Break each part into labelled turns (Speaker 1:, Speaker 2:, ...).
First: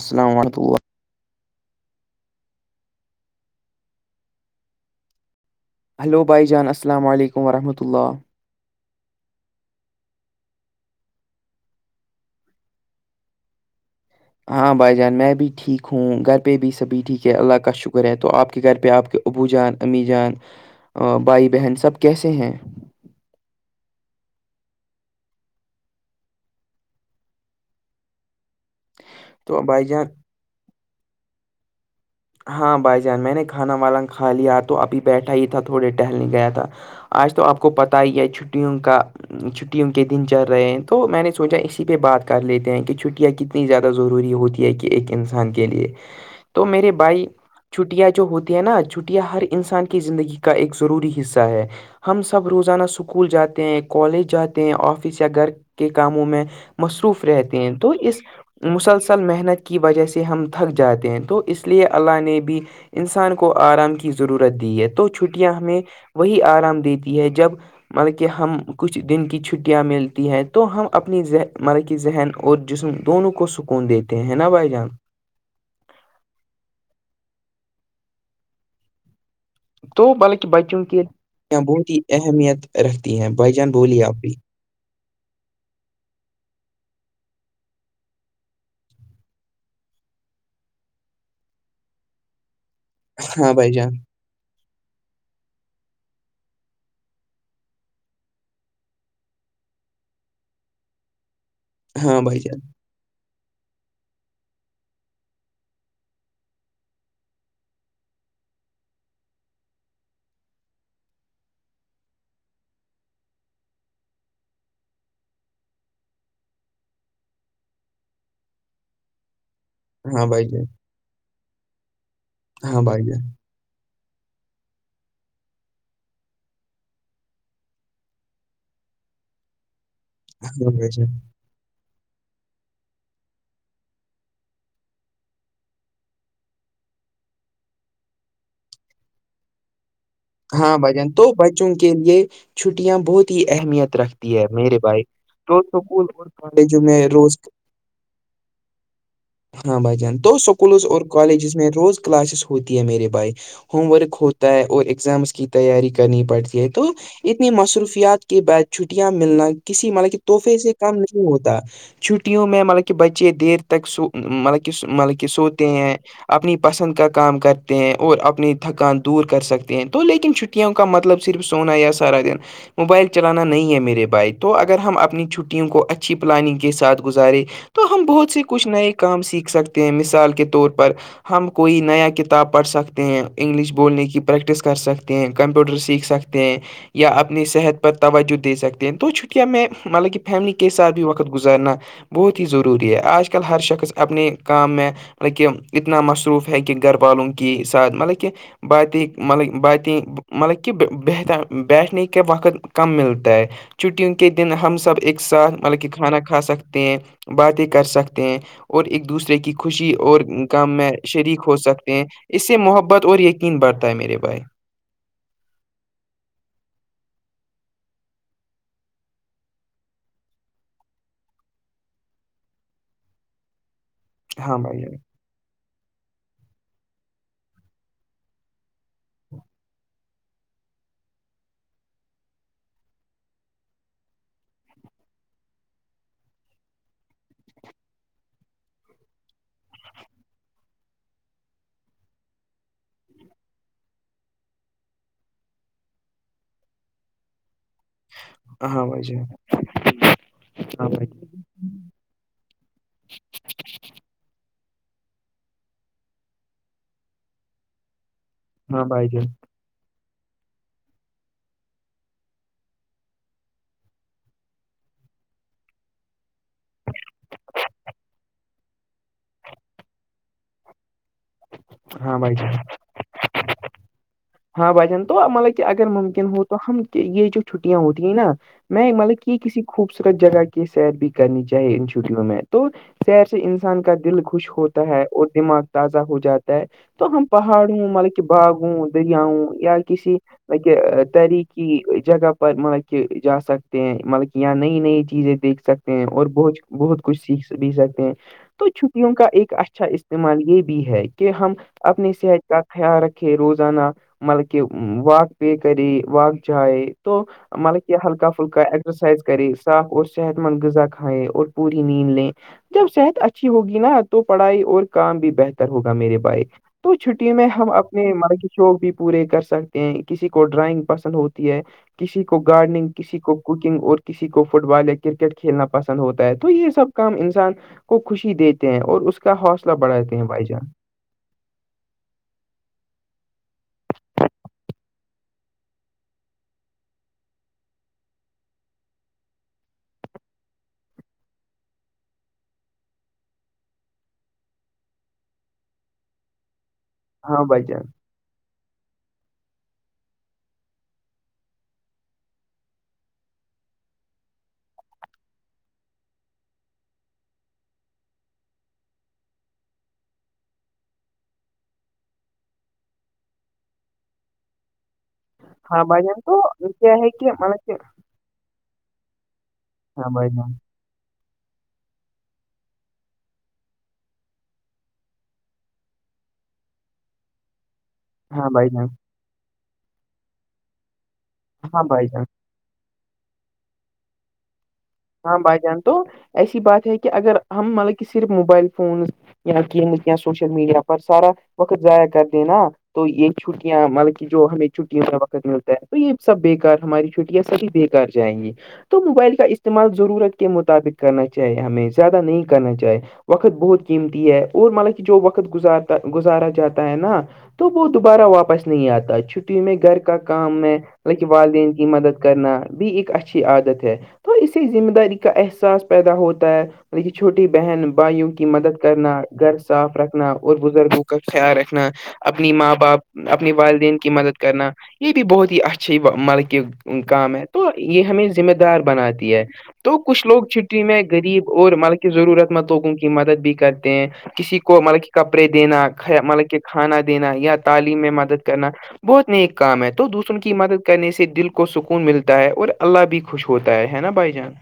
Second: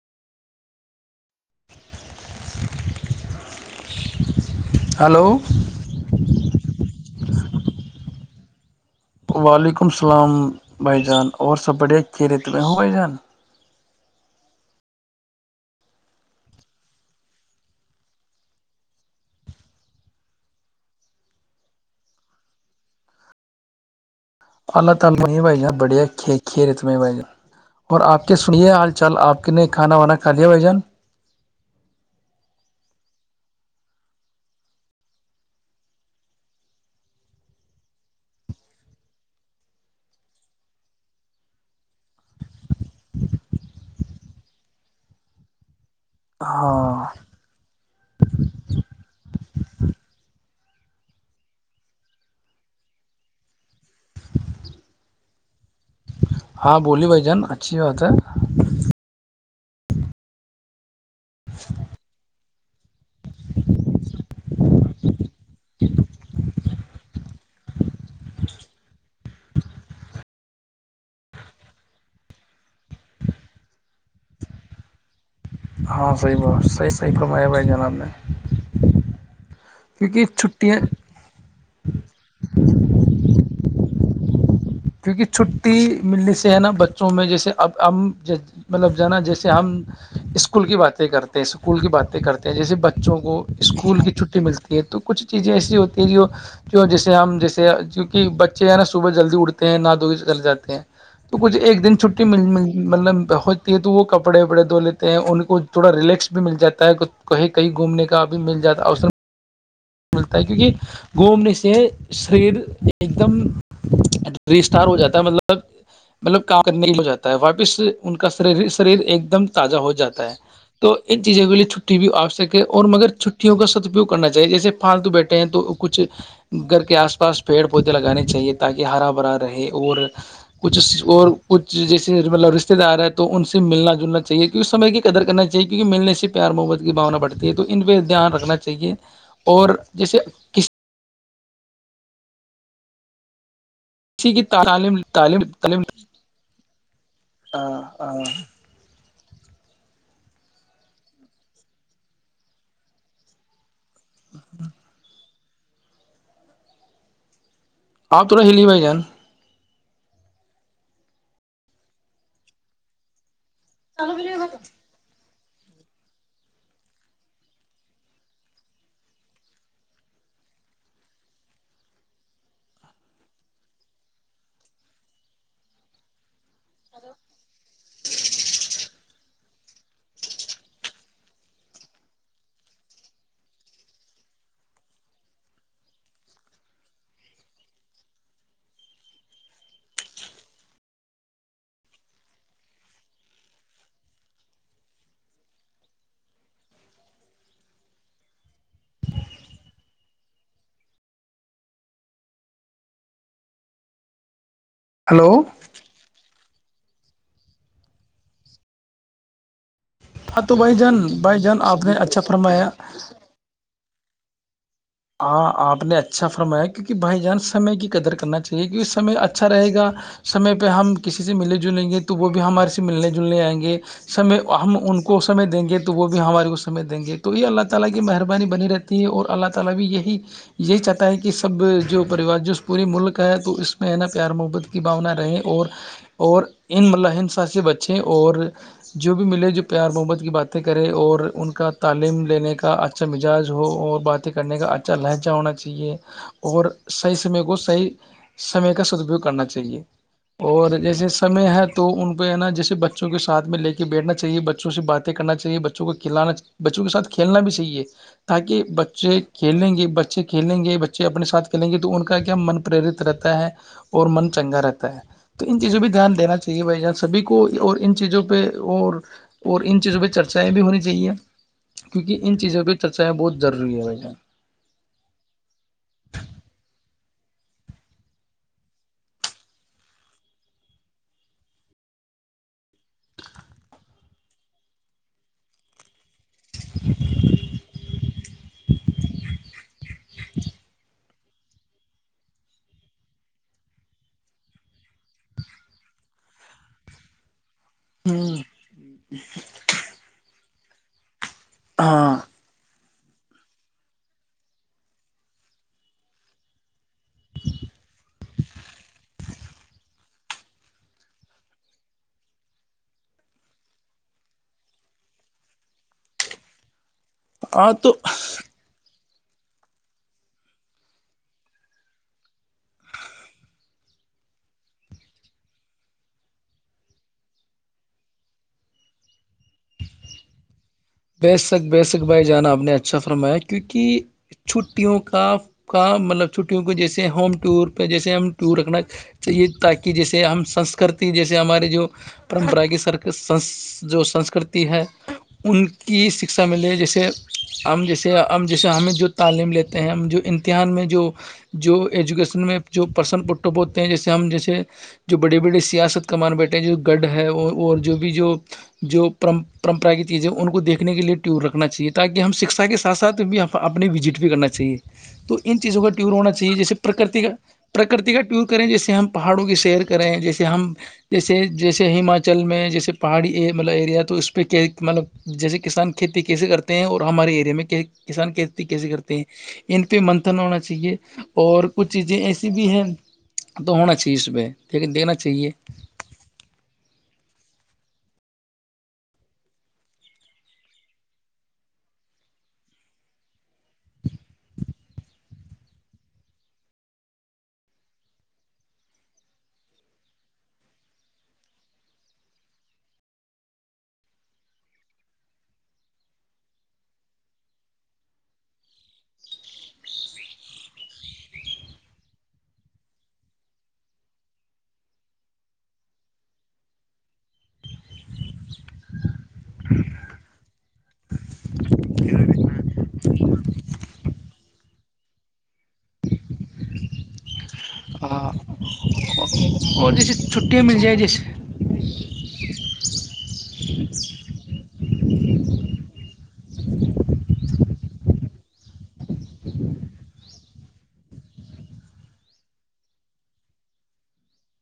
Speaker 1: السلام علیکم
Speaker 2: hello
Speaker 1: hello بھائی جان السلام علیکم ورحمۃ اللہ
Speaker 2: وعلیکم السلام بھائی جان اور سب بڑھیا خیریت میں ہ بھائی جان
Speaker 1: ہاں بھائی جان میں بھی ٹھیک ہوں گھر پہ بھی سبھی ٹھیک ہے اللہ کا شکر ہے تو آپ کے گھر پہ آپ کے ابو جان امی جان بھائی بہن سب کیسے ہیں
Speaker 2: [unintelligible] سنیے حال چال آپ کے
Speaker 1: تو
Speaker 2: نے
Speaker 1: بھائی
Speaker 2: کھانا
Speaker 1: جان
Speaker 2: وانا کا لیا بھائی جان
Speaker 1: ہاں بھائی جان میں نے کھانا والا کھا لیا تو ابھی بیٹھا ہی تھا تھوڑے ٹہلنے گیا تھا آج تو آپ کو پتہ ہی ہے چھٹیوں کا چھٹیوں کے دن چل رہے ہیں تو میں نے سوچا اسی پہ بات کر لیتے ہیں کہ چھٹیاں ک اتنی زیادہ ضروری ہوتی ہے کہ ایک انسان کے لیے تو میرے
Speaker 2: ہاں
Speaker 1: بھائی چھٹیاں جو ہوتی ہے نا چھٹیاں ہر انسان کی زندگی کا ایک ضروری حصہ ہے ہم سب روزانہ اسکول جاتے ہیں کالج جاتے ہیں آفس یا گھر کے کاموں میں
Speaker 2: ہاں بولی بھائی
Speaker 1: مصروف
Speaker 2: جان
Speaker 1: رہتے ہیں
Speaker 2: اچھی
Speaker 1: تو
Speaker 2: بات ہے
Speaker 1: اس مسلسل محنت کی وجہ سے ہم تھک جاتے ہیں تو اس لیے اللہ نے بھی انسان کو آرام کی ضرورت دی ہے تو چھٹیاں ہمیں وہی آرام دیتی ہے جب مطلب کہ ہم کچھ دن کی چھٹیاں ملتی ہیں تو ہم اپنیذ مطلب کہ ذہن اور جسم دونوں کو سکون دیتے ہیں نا بھائی جان
Speaker 2: ہاں صحیح ب صحیح صح ک میں اب ہے جناب نہیں
Speaker 1: تو بلکہ بچوں کی بہت ہی اہمیت رکھتی ہیں بھائی جان بولی آپنی
Speaker 2: کیونکہ چھٹی ملنے سے ہے نا بچوں میں جیسے اب ہم مطلب ج نا جیسے ہم اسکول کی باتیں کرتے ہیں اسکول کی باتیں کرتے ہیں جیسے بچ بچوں کو
Speaker 1: ہاں بھائی جان
Speaker 2: اسکول کی چھٹی ملتی تو کچھ چیزیں ایسی ہوتی ہیں جو جو جیسے ہم جیسے کی کہ بچے ہیں نا صبح جلدی اٹھتے ہیں نادو چل جے ہیں تو کچھ ایک دن
Speaker 1: ہاں
Speaker 2: چھٹی
Speaker 1: بھائی
Speaker 2: مل
Speaker 1: جان
Speaker 2: مل گ مطلب ہوتی ہے تو وہ کپڑے وپڑے دھو لیتے ہیں ان کو تھوڑا ریلیکس بھی مل جاتا ہے کہیں کہیں گھومنے کا بھی مل جا اس میں ملتا ہے کیونکہ گھومنے سے شریر ایک دم رسترت ہو جاتا ہے مطلب مطلب کام کرنے کے لگ جاتا ہے واپس ان کا شریر ایک دم تازہ ہو
Speaker 1: ہاں
Speaker 2: جاتا ہے
Speaker 1: بھائی جان
Speaker 2: تو ان چیزوں کے لیے چھٹی بھی آپ سکے
Speaker 1: ہاں
Speaker 2: اور
Speaker 1: بھائی
Speaker 2: مگر
Speaker 1: جان
Speaker 2: چھٹیوں کا سدوپیوگ کرنا چاہیے جیسے پالتو بیٹھے ہیں تو کچھ گھر کے آس پاس پیڑ پودے لگانے چاہیے تاکہ ہرا بھرا رہے اور
Speaker 1: ہاں بھائی
Speaker 2: کچھ
Speaker 1: جان
Speaker 2: اور کچھ جیسے مطلب رشتے دار ہیں تو ان سے ملنا جلنا چاہیے کیکہ سمے کی قدر کرنا چاہیے کیونکہ ملنے سے پیار محبت کی بھونا بڑھتی ہے تو ان پہ دھیان رکھنا چاہیے اور جیسے
Speaker 1: ہاں بھجن تو بچوں کے لیے چھٹیاں بہت ہی اہمیت
Speaker 2: کسی
Speaker 1: رکھتی
Speaker 2: کی
Speaker 1: ہے میرے
Speaker 2: تعلیم
Speaker 1: بھائی
Speaker 2: تعلیم
Speaker 1: تو
Speaker 2: تعلیم
Speaker 1: سکول اور کالجوں میں روز [inaudible] ہاں بھائی جان دو اسکولز اور کالجز میں روز کلاسز ہوتی ہے میرے بھائی ہوم ورک ہوتا ہے اور اگزامس کی تیاری کرنی پڑتی ہے تو اتنی مصروف
Speaker 2: آپ
Speaker 1: کے
Speaker 2: تھوڑا ہلی
Speaker 1: بعد
Speaker 2: بھائی
Speaker 1: چھٹیاں ملنا کسی مطلب کہ تحفے سے کم نہیں ہوتا چھٹیوں میں مطلب کہ بچے دیر تک سو
Speaker 2: جان
Speaker 1: مطلب کہ مطلب کہ سوتے ہیں اپنی پسند کا کام کرتے ہیں اور اپنی تھکان دور کر سکتے ہیں تو لیکن چھٹیوں کا مطلب صرف سونا یہ سارا دن موبائل چلانا نہیں ہے میرے بھائی تو اگر ہم اپنی چھٹیوں کو اچھی پلاننگ ساتھ گزارے تو ہم بہت سے کچھ نئے کام سیکھ سکتے ہیں مثال کے طور پر ہم کوئی نیا کتاب پڑھ سکتے ہیں انگلش بولنے کی پریکٹس کر سکتے ہیں کمپیوٹر سیکھ سکتے ہیں یا اپنی صحت پر توجہ دے سکتے ہیں تو چھٹیاں میں مطلب کہ فیملی کے ساتھ بھی وقت گزارنا بہت ہی ضروری ہے آج کل ہر شخص اپنے کام میں مطلب کہ اتنا مصروف ہے کہ گھر والوں کی ساتھ مطلب کہ بات ہی مطلب باتیں مطلب کہ ب بیٹھنے کے وقت کم ملتا ہے چھٹیوں کے دن ہم سب ب ایک
Speaker 2: ہلو
Speaker 1: ساتھ مطلب کہ کھانا کھا سکتے ہیں باتیں کر سکتے ہیں اور ایک دوسرے کی خوشی اور
Speaker 2: ہاں تو
Speaker 1: کام
Speaker 2: بھائی
Speaker 1: میں
Speaker 2: جان بھائی
Speaker 1: شریک ہو
Speaker 2: جان آپ
Speaker 1: سکتے
Speaker 2: نے
Speaker 1: ہیں
Speaker 2: اچھا
Speaker 1: اس سے
Speaker 2: فرمایا
Speaker 1: محبت اور یقین بڑھتا ہے میرے بھائی
Speaker 2: ہاں آپ نے اچھا فرمایا کیونکہ بھائی جان سمے کی قدر کرنا چاہیے کیونکہ سمے اچھا رہے گا سمے پہ ہم کسی سے ملے جلیں گے تو وہ بھی ہمارے سے ملنے جلنے آئیں گے سمے
Speaker 1: ہاں
Speaker 2: ہم
Speaker 1: بھائی
Speaker 2: ان کو سمعے دیں گے تو وہ بھی ہمارے کو سمجے دیں گے تو یہ اللہ تلا کی مہربانی بنی رہتی ہے اور اللہ طلب بھی یہی یہی چاہتا ہے کہ سب جو پریوار جو پورے ملک ہے تو اس میں ہے نا پیار محبت بھاونا رہے اور اور ان م ہنسا سے بچے اور جو بھی ملے جو پیار محبت کی باتیں کرے اور ان کا تعلیم لینے کا اچھا مزاج ہو اور بات کرنے کا اچھا لہجہ ہونا چاہیے اور صحیح سمے کو صحیح سمے
Speaker 1: جان
Speaker 2: کا
Speaker 1: ہاں بھائی
Speaker 2: صدوپیوگ
Speaker 1: جان
Speaker 2: کرنا چاہیے اور
Speaker 1: ہاں بھائی
Speaker 2: جیسے سمے ہے تو ان پہ ہے نا جیسے بچوں کے ساتھ میں لے کے بیٹھنا چاہیے بچوں سے باتیں کرنا چاہیے بچوں کو کھلانا بچوں کے ساتھ کھیلنا بھی صحیح ہے تاکہ ب
Speaker 1: ہاں بھائی جان
Speaker 2: کھیلیں گے بچے کھیلیں گے بچے اپنے ساتھ کھیلیں گے تو ان کا کیا من پرییرت رہتا ہے اور من چنگا رہتا ہے تو ان چیزوں پہ دھیان دینا چاہیے بھائی جاں سبھی کو اور ان چیزوں پہ اور اور ان چیزوں پہ چرچائیں بھی ہونی چاہیے
Speaker 1: ہاں
Speaker 2: کیونکہ
Speaker 1: بھائی
Speaker 2: ان
Speaker 1: جان
Speaker 2: چیزوں پہ چرچائیں بہت ضروری ہے بھائی جان
Speaker 1: ہاں بھجن تو مطلب کہ اگر ممکن ہو تو ہم یہ جو چھٹیاں ہوتی ہیں نا میں مطلب کہ کسی خوبصورت جگہ کے سیر بھی کرنی چاہیے ان شوٹییو میں تو سیر سے انسان کا دل خوش ہوتا ہے اور دماغ تازہ ہو جاتا ہے تو ہم پہاڑوں مطلب کہ باغوں دریاؤوں یا کسی کہ تحریکی جگہ پر مطلب کہ جا سکتے ہیں مطلب کہ یہاں نئی نئی چیزیں دیکھ سکتے اور بہت بہت کچھ سیکھ بھی سکتے ہیں
Speaker 2: ہوں
Speaker 1: تو چھپیوں کا ایک اچھا استعمال یہ بھی ہے کہ ہم اپنی
Speaker 2: ہاں
Speaker 1: صحت کا خیال رکھے روز زانا مطلبکہ واک پ کرے واک چاہے تو مط کی ہلکا فلکا اسرسائز کرے صاف اور صحت مند غذا کھائیں اور پوری نیند لیں جب صحت اچھی ہوگی نا تو پڑھائی اور کام بھی بہتر ہوگا میرے باعک تو چھٹی میں ہم
Speaker 2: ہاں تو
Speaker 1: اپنے مر شوق بھی پورے کر سکتے ہیں کسی کو ڈرائنگ پسند ہوتی ہے کسی کو گارڈننگ کسی کو کوکنگ اور کسی کو فٹ بال یا کرکٹ کھیلنا پسند ہوتا ہے تو یہ سب کام انسان کو خوشی دیتے ہیں اور اس کا حوصلہ بڑھاتے ہیں بھائی جان
Speaker 2: بےسک بےسک بھائی جانا آپ نے اچھا فرمایا کیونکہ چھٹیوں کا کا مطلب چھٹیوں کو جیسے ہوم ٹور پہ جیسے ہم ٹور رکھنا چاہیے تاکہ جیسے ہم سنسکرتی جیسے ہمارے جو پرمپرا کی سر جو سنسکرتی ہے ان کہ شکھا ملے جیسے
Speaker 1: ہاں بھائی
Speaker 2: ہم
Speaker 1: جان
Speaker 2: جیسے ہم جیسے ہمیں جو تعلیم لیتے ہیں ہم جو امتحان میں جو جو ایجوکیشن میں جو پرسن پٹو ب ہوتے ہیں جیسے ہم جیسے جو بڑے بڑے سیاست کا مان بیٹھے ہیں جو گڑھ ہے اور جو بھی جو جو پرمپرا کی چیزیں ان کو دیکھ سکھنے کے لیے ٹور رکھنا چاہیے تاکہ ہم شکھا کے ساتھ ساتھ بھی اپنے وزٹ بھی کرنا چاہیے تو ان چیزوں
Speaker 1: ہاں
Speaker 2: کا
Speaker 1: بھائی
Speaker 2: ٹیور
Speaker 1: جان
Speaker 2: ہونا
Speaker 1: تو
Speaker 2: چاہیے جیسے
Speaker 1: کیا ہے
Speaker 2: پرکرتی کا
Speaker 1: کہ مطلب کہ
Speaker 2: پرکرتی کا ٹیور کریں جیسے ہم پہاڑوں کی سیر کریں جیسے ہم جیسے جیسے ہماچل میں جیسے پہاڑی مطلب ایریا تو اس پہ کیا مطلب جیسے کسان کھیتی کیسے کرتے ہیں اور ہمارے ایریا میں کسان کھیتی کیسے کرتے ہیں ان پہ منتن ہونا چاہیے اور کچھ چیزیں ایسی بھی ہے تو ہونا چاہیے اس میں
Speaker 1: ہاں بھائی جان تو ایسی بات ہے کہ اگر ہم مطلب کہ صرف موبائل فون یا قیمت سوشل میڈیا پر سارا وقت ضائع کر دینا تو یہ چھٹیاں مطلب کہ جو ہمیں چھٹیوں میں وقت ملتا ہے تو یہ سب بےیکار ہماری چھٹیاں سبھی بےیکار کر جائیں گی تو موبائل کا اس استعمال ضرورت کے مطابق کرنا چاہیے ہمیں زیادہ نہیں کرنا چاہی وقت بہت قیمتی ہے اور مطلب کہ جو وقت گزارتا گزارا جاتا ہے نا تو وہ دوبارہ واپس نہیں آتا چھٹی میں گھر کا کام ہے لک والدین کی مدد کرنا بھی ایک اچھی عادت ہے اسے ذمہ داری کا احساس پیدا ہوتا ہے ط کہ چھوٹی بہن بھائیوں کی مدد کرنا گھر صاف رکھنا اور بزرگوں کا خیال رکھنا اپنی ماں باپ اپنی والدین کی مدد کرنا یہ بھی بہت ہی اچھھی مل کے کام ہے تو یہ ہمیں
Speaker 2: ہاں
Speaker 1: ذمہ دار بناتی ہے
Speaker 2: اور
Speaker 1: تو
Speaker 2: جیسے
Speaker 1: کچھ لوگ
Speaker 2: چھٹیاں مل
Speaker 1: چھٹی
Speaker 2: جائے
Speaker 1: میں
Speaker 2: جیسے
Speaker 1: غریب اور مطلب کہ ضرورت مند لوگوں کی مدد بھی کرتے ہیں کسی کو مطلب کہ کپڑے دینا مطلب کہ کھانا دینا یا تعلیم میں مدد کرنا بہت نیک کام ہے تو دوسروں کی مدد کرنے سے دل کو سکون ملتا ہے اور اللہ بھی خوش ہوتا ہے ہے نا بھائی جان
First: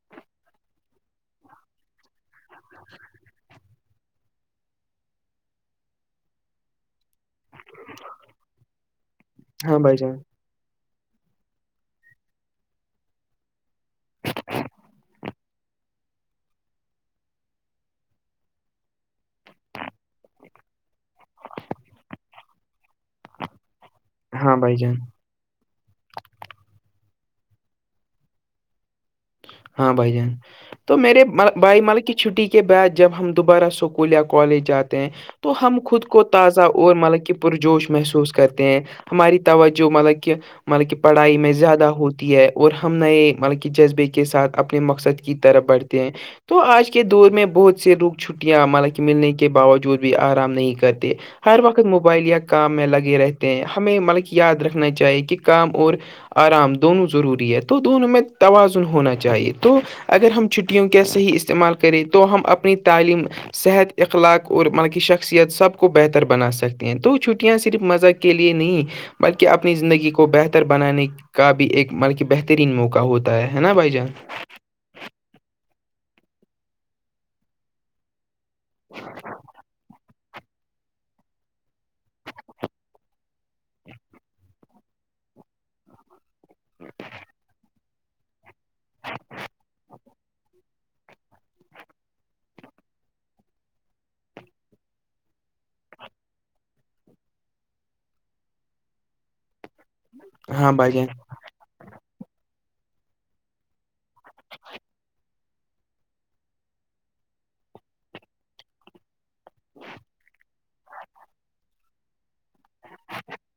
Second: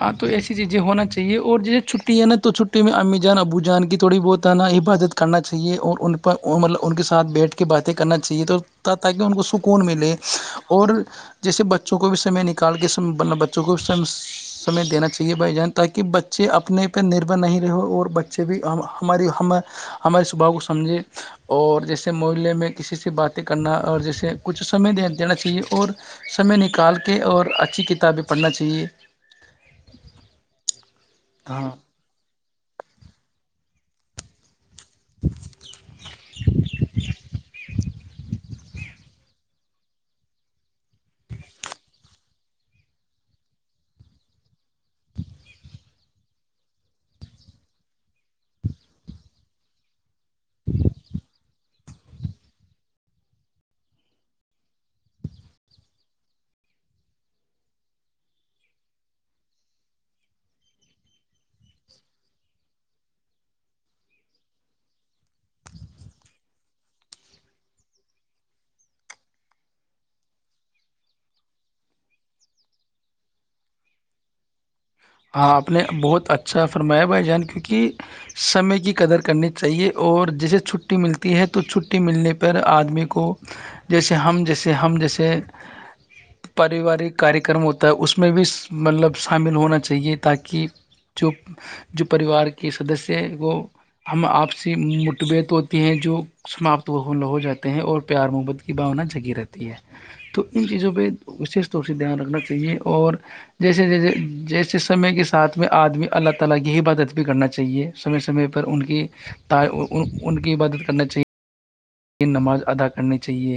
Speaker 2: ہاں تو ایسی چیزیں ہونا چاہیے اور جیے چھٹی ہے نا تو چھٹی میں امی جان ابو جان کی تھوڑی بہت ہے نا عبادت کرنا چاہیے اور ان پر مطلب ان کے ساتھ بیٹھ کے باتیں کرنا چاہیے تو تاکہ ان کو
Speaker 1: ہاں
Speaker 2: سکون
Speaker 1: بھائی
Speaker 2: ملے
Speaker 1: جان
Speaker 2: اور اور جیسے بچوں کو بھی سمے نکال کے سم بچوں کو بھی سم
Speaker 1: [inaudible]
Speaker 2: ہمیں دینا چاہیے بھائی جان تاکہ بچے اپنے پہ نربھر نہیں رہ اور بچے بھی ہماری ہم ہمارے سباؤ کو سمجھے اور جیسے محے میں کسی سے باتیں کرنا اور جیسے
Speaker 1: ہاں
Speaker 2: کچھ
Speaker 1: بھائی جان
Speaker 2: سمے دے دینا چاہیے اور سمے نکال کے اور اچھی کتابیں پڑھنا چاہیے
Speaker 1: ہاں بھائی جان تو میرے
Speaker 2: ہاں
Speaker 1: بھائی ملک کی چھٹی کے بعد جب ہم دوبارہ اسکول یا کالج جاتے ہیں تو ہم خود کو تازہ اور مطلب کہ پرجوش محسوس کرتے ہیں ہماری توجہ مطلب کہ مطلب کہ پڑھائی میں زیادہ ہوتی ہے اور ہم نئے مطلب کہ جذبے کی کے ساتھ اپنے مقصد کی طرف بڑھتے ہیں تو آج کے دور میں بہت سے لوگ چھٹیاں مطالا کہ ملنے کے باوجود بھی آرام نہیں کرتے ہر وقت موبائل یا کام میں لگے رہتے ہیں ہمیں مطلبک یاد رکھنا چاہیے کہ کام اور آرام دونوں ضروری ہے تو دونوں میں تواز ہونا چاہیے تو اگر ہم چھٹیوں کا صحیح استعمال کریں تو ہم اپنی تعلیم صحت اخلاق اور مطلب کی شخصیت سب کو بہتر بنا سکتی ہیں تو چھٹیاں صرف مزہ کی کے لیے نہیں بلکہ اپنی زندگی کو بہتر بنانے کا بھی ایک بلکہ بہترین موقع ہوتا ہے ہے نا بھائی جان
Speaker 2: ہاں اپنے بہت اچھا فرمایا بھائی جان کیونکہ سمے کی قدر کرنی چاہیے اور جسے چھ چھٹی ملتی ہے تو چھٹی ملنے پر آدمی کو جیسے ہم جیسے ہم جیسے پاروارک کاریہ کررم ہوتا ہے اس میں بھی مطلب شامل ہونا چاہیے تاکہ جو جو پریوار کے سدسیہ ہے وہ ہم آپسی متبیعت ہوتے ہیں جو سماپت وغول ہو جاتے ہیں اور پیار محبت کی بھانا جگی رہتی ہے ہے تو ان
Speaker 1: ہاں
Speaker 2: چیزوں
Speaker 1: بھائی جان
Speaker 2: پہ وشیش طور سے دھیان رکھنا چاہیے اور جیسے جیسے جیسے سمے کے ساتھ میں آدمی اللہ تعالی کی عبادت بھی کرنی چاہیے سمے سمے پر ان کی ان کی عبادت کرنا چاہیے نماز ادا کرنی چاہیے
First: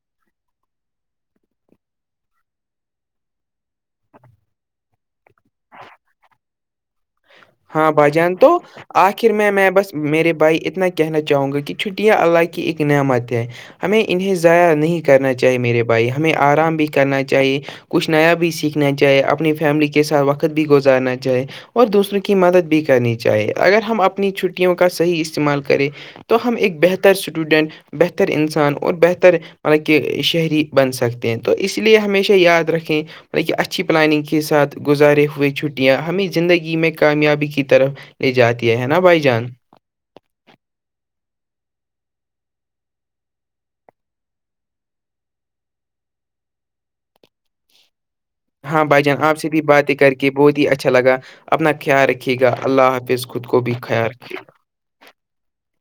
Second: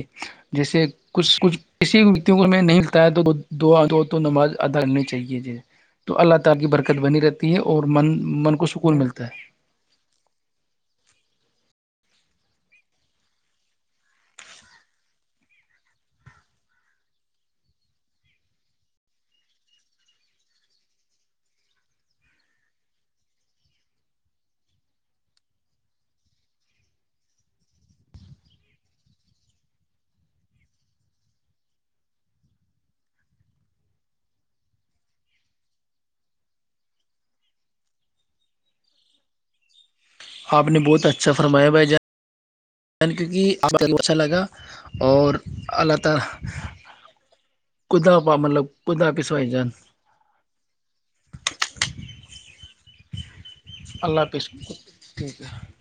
Speaker 2: جیسے کچھ کچھ کسی نہیں لتا ہے تو دعا نماز ادا نہیں چاہیے تو اللہ تعالی کی برکت بنی رہتی ہے اور
Speaker 1: ہاں بھائی
Speaker 2: من
Speaker 1: جان تو
Speaker 2: من کو سکون ملتا
Speaker 1: آخر
Speaker 2: ہے
Speaker 1: میں میں بس میرے بھائی اتنا کہنا چاہوں گا کہ چھٹیا کی ایک نعمت ہے ہمیں انہیں ضائع نہیں کرنا چاہیے میرے بھائی ہمیں آرام بھی کرنا چاہیے کچھ نیا بھی سیکھنا چاہے اپنی فیملی کے ساتھ وقت بھی گزارنا چاہے اور دوسرے کی مدد بھی کرنی چاہیے اگر ہم اپنی چھٹیوں کا صحیح استعمال کریں تو ہم ایک بہتر اسٹوڈنٹ بہتر انسان اور بہتر مطلب کہ شہری بن سکتے ہیں تو اس لیے ہمیشہ یاد رکھیں بطل کہ اچھی پلاننگ کے ساتھ گزارے ہوئے چھٹیاں ہمیں زندگی میں کامیابی کی طرف لے جاتی ہے نا بھائی جان
Speaker 2: آپ نے بہت اچھا فرمایا بھائی جان کیونکہ آپ اچھا لگا اور اللہ تعالی
Speaker 1: [inaudible]
Speaker 2: ک آ مطلب [unintelligible]
Speaker 1: ہاں بھائی جان آپ سے بھی باتیں کر کے بہت ہی اچھا لگا اپنا خیال رکھیے گا اللہ حافظ کو خود کو بھی خیال
Speaker 2: اللہ
Speaker 1: کیا
Speaker 2: حافظ ٹھیک ہے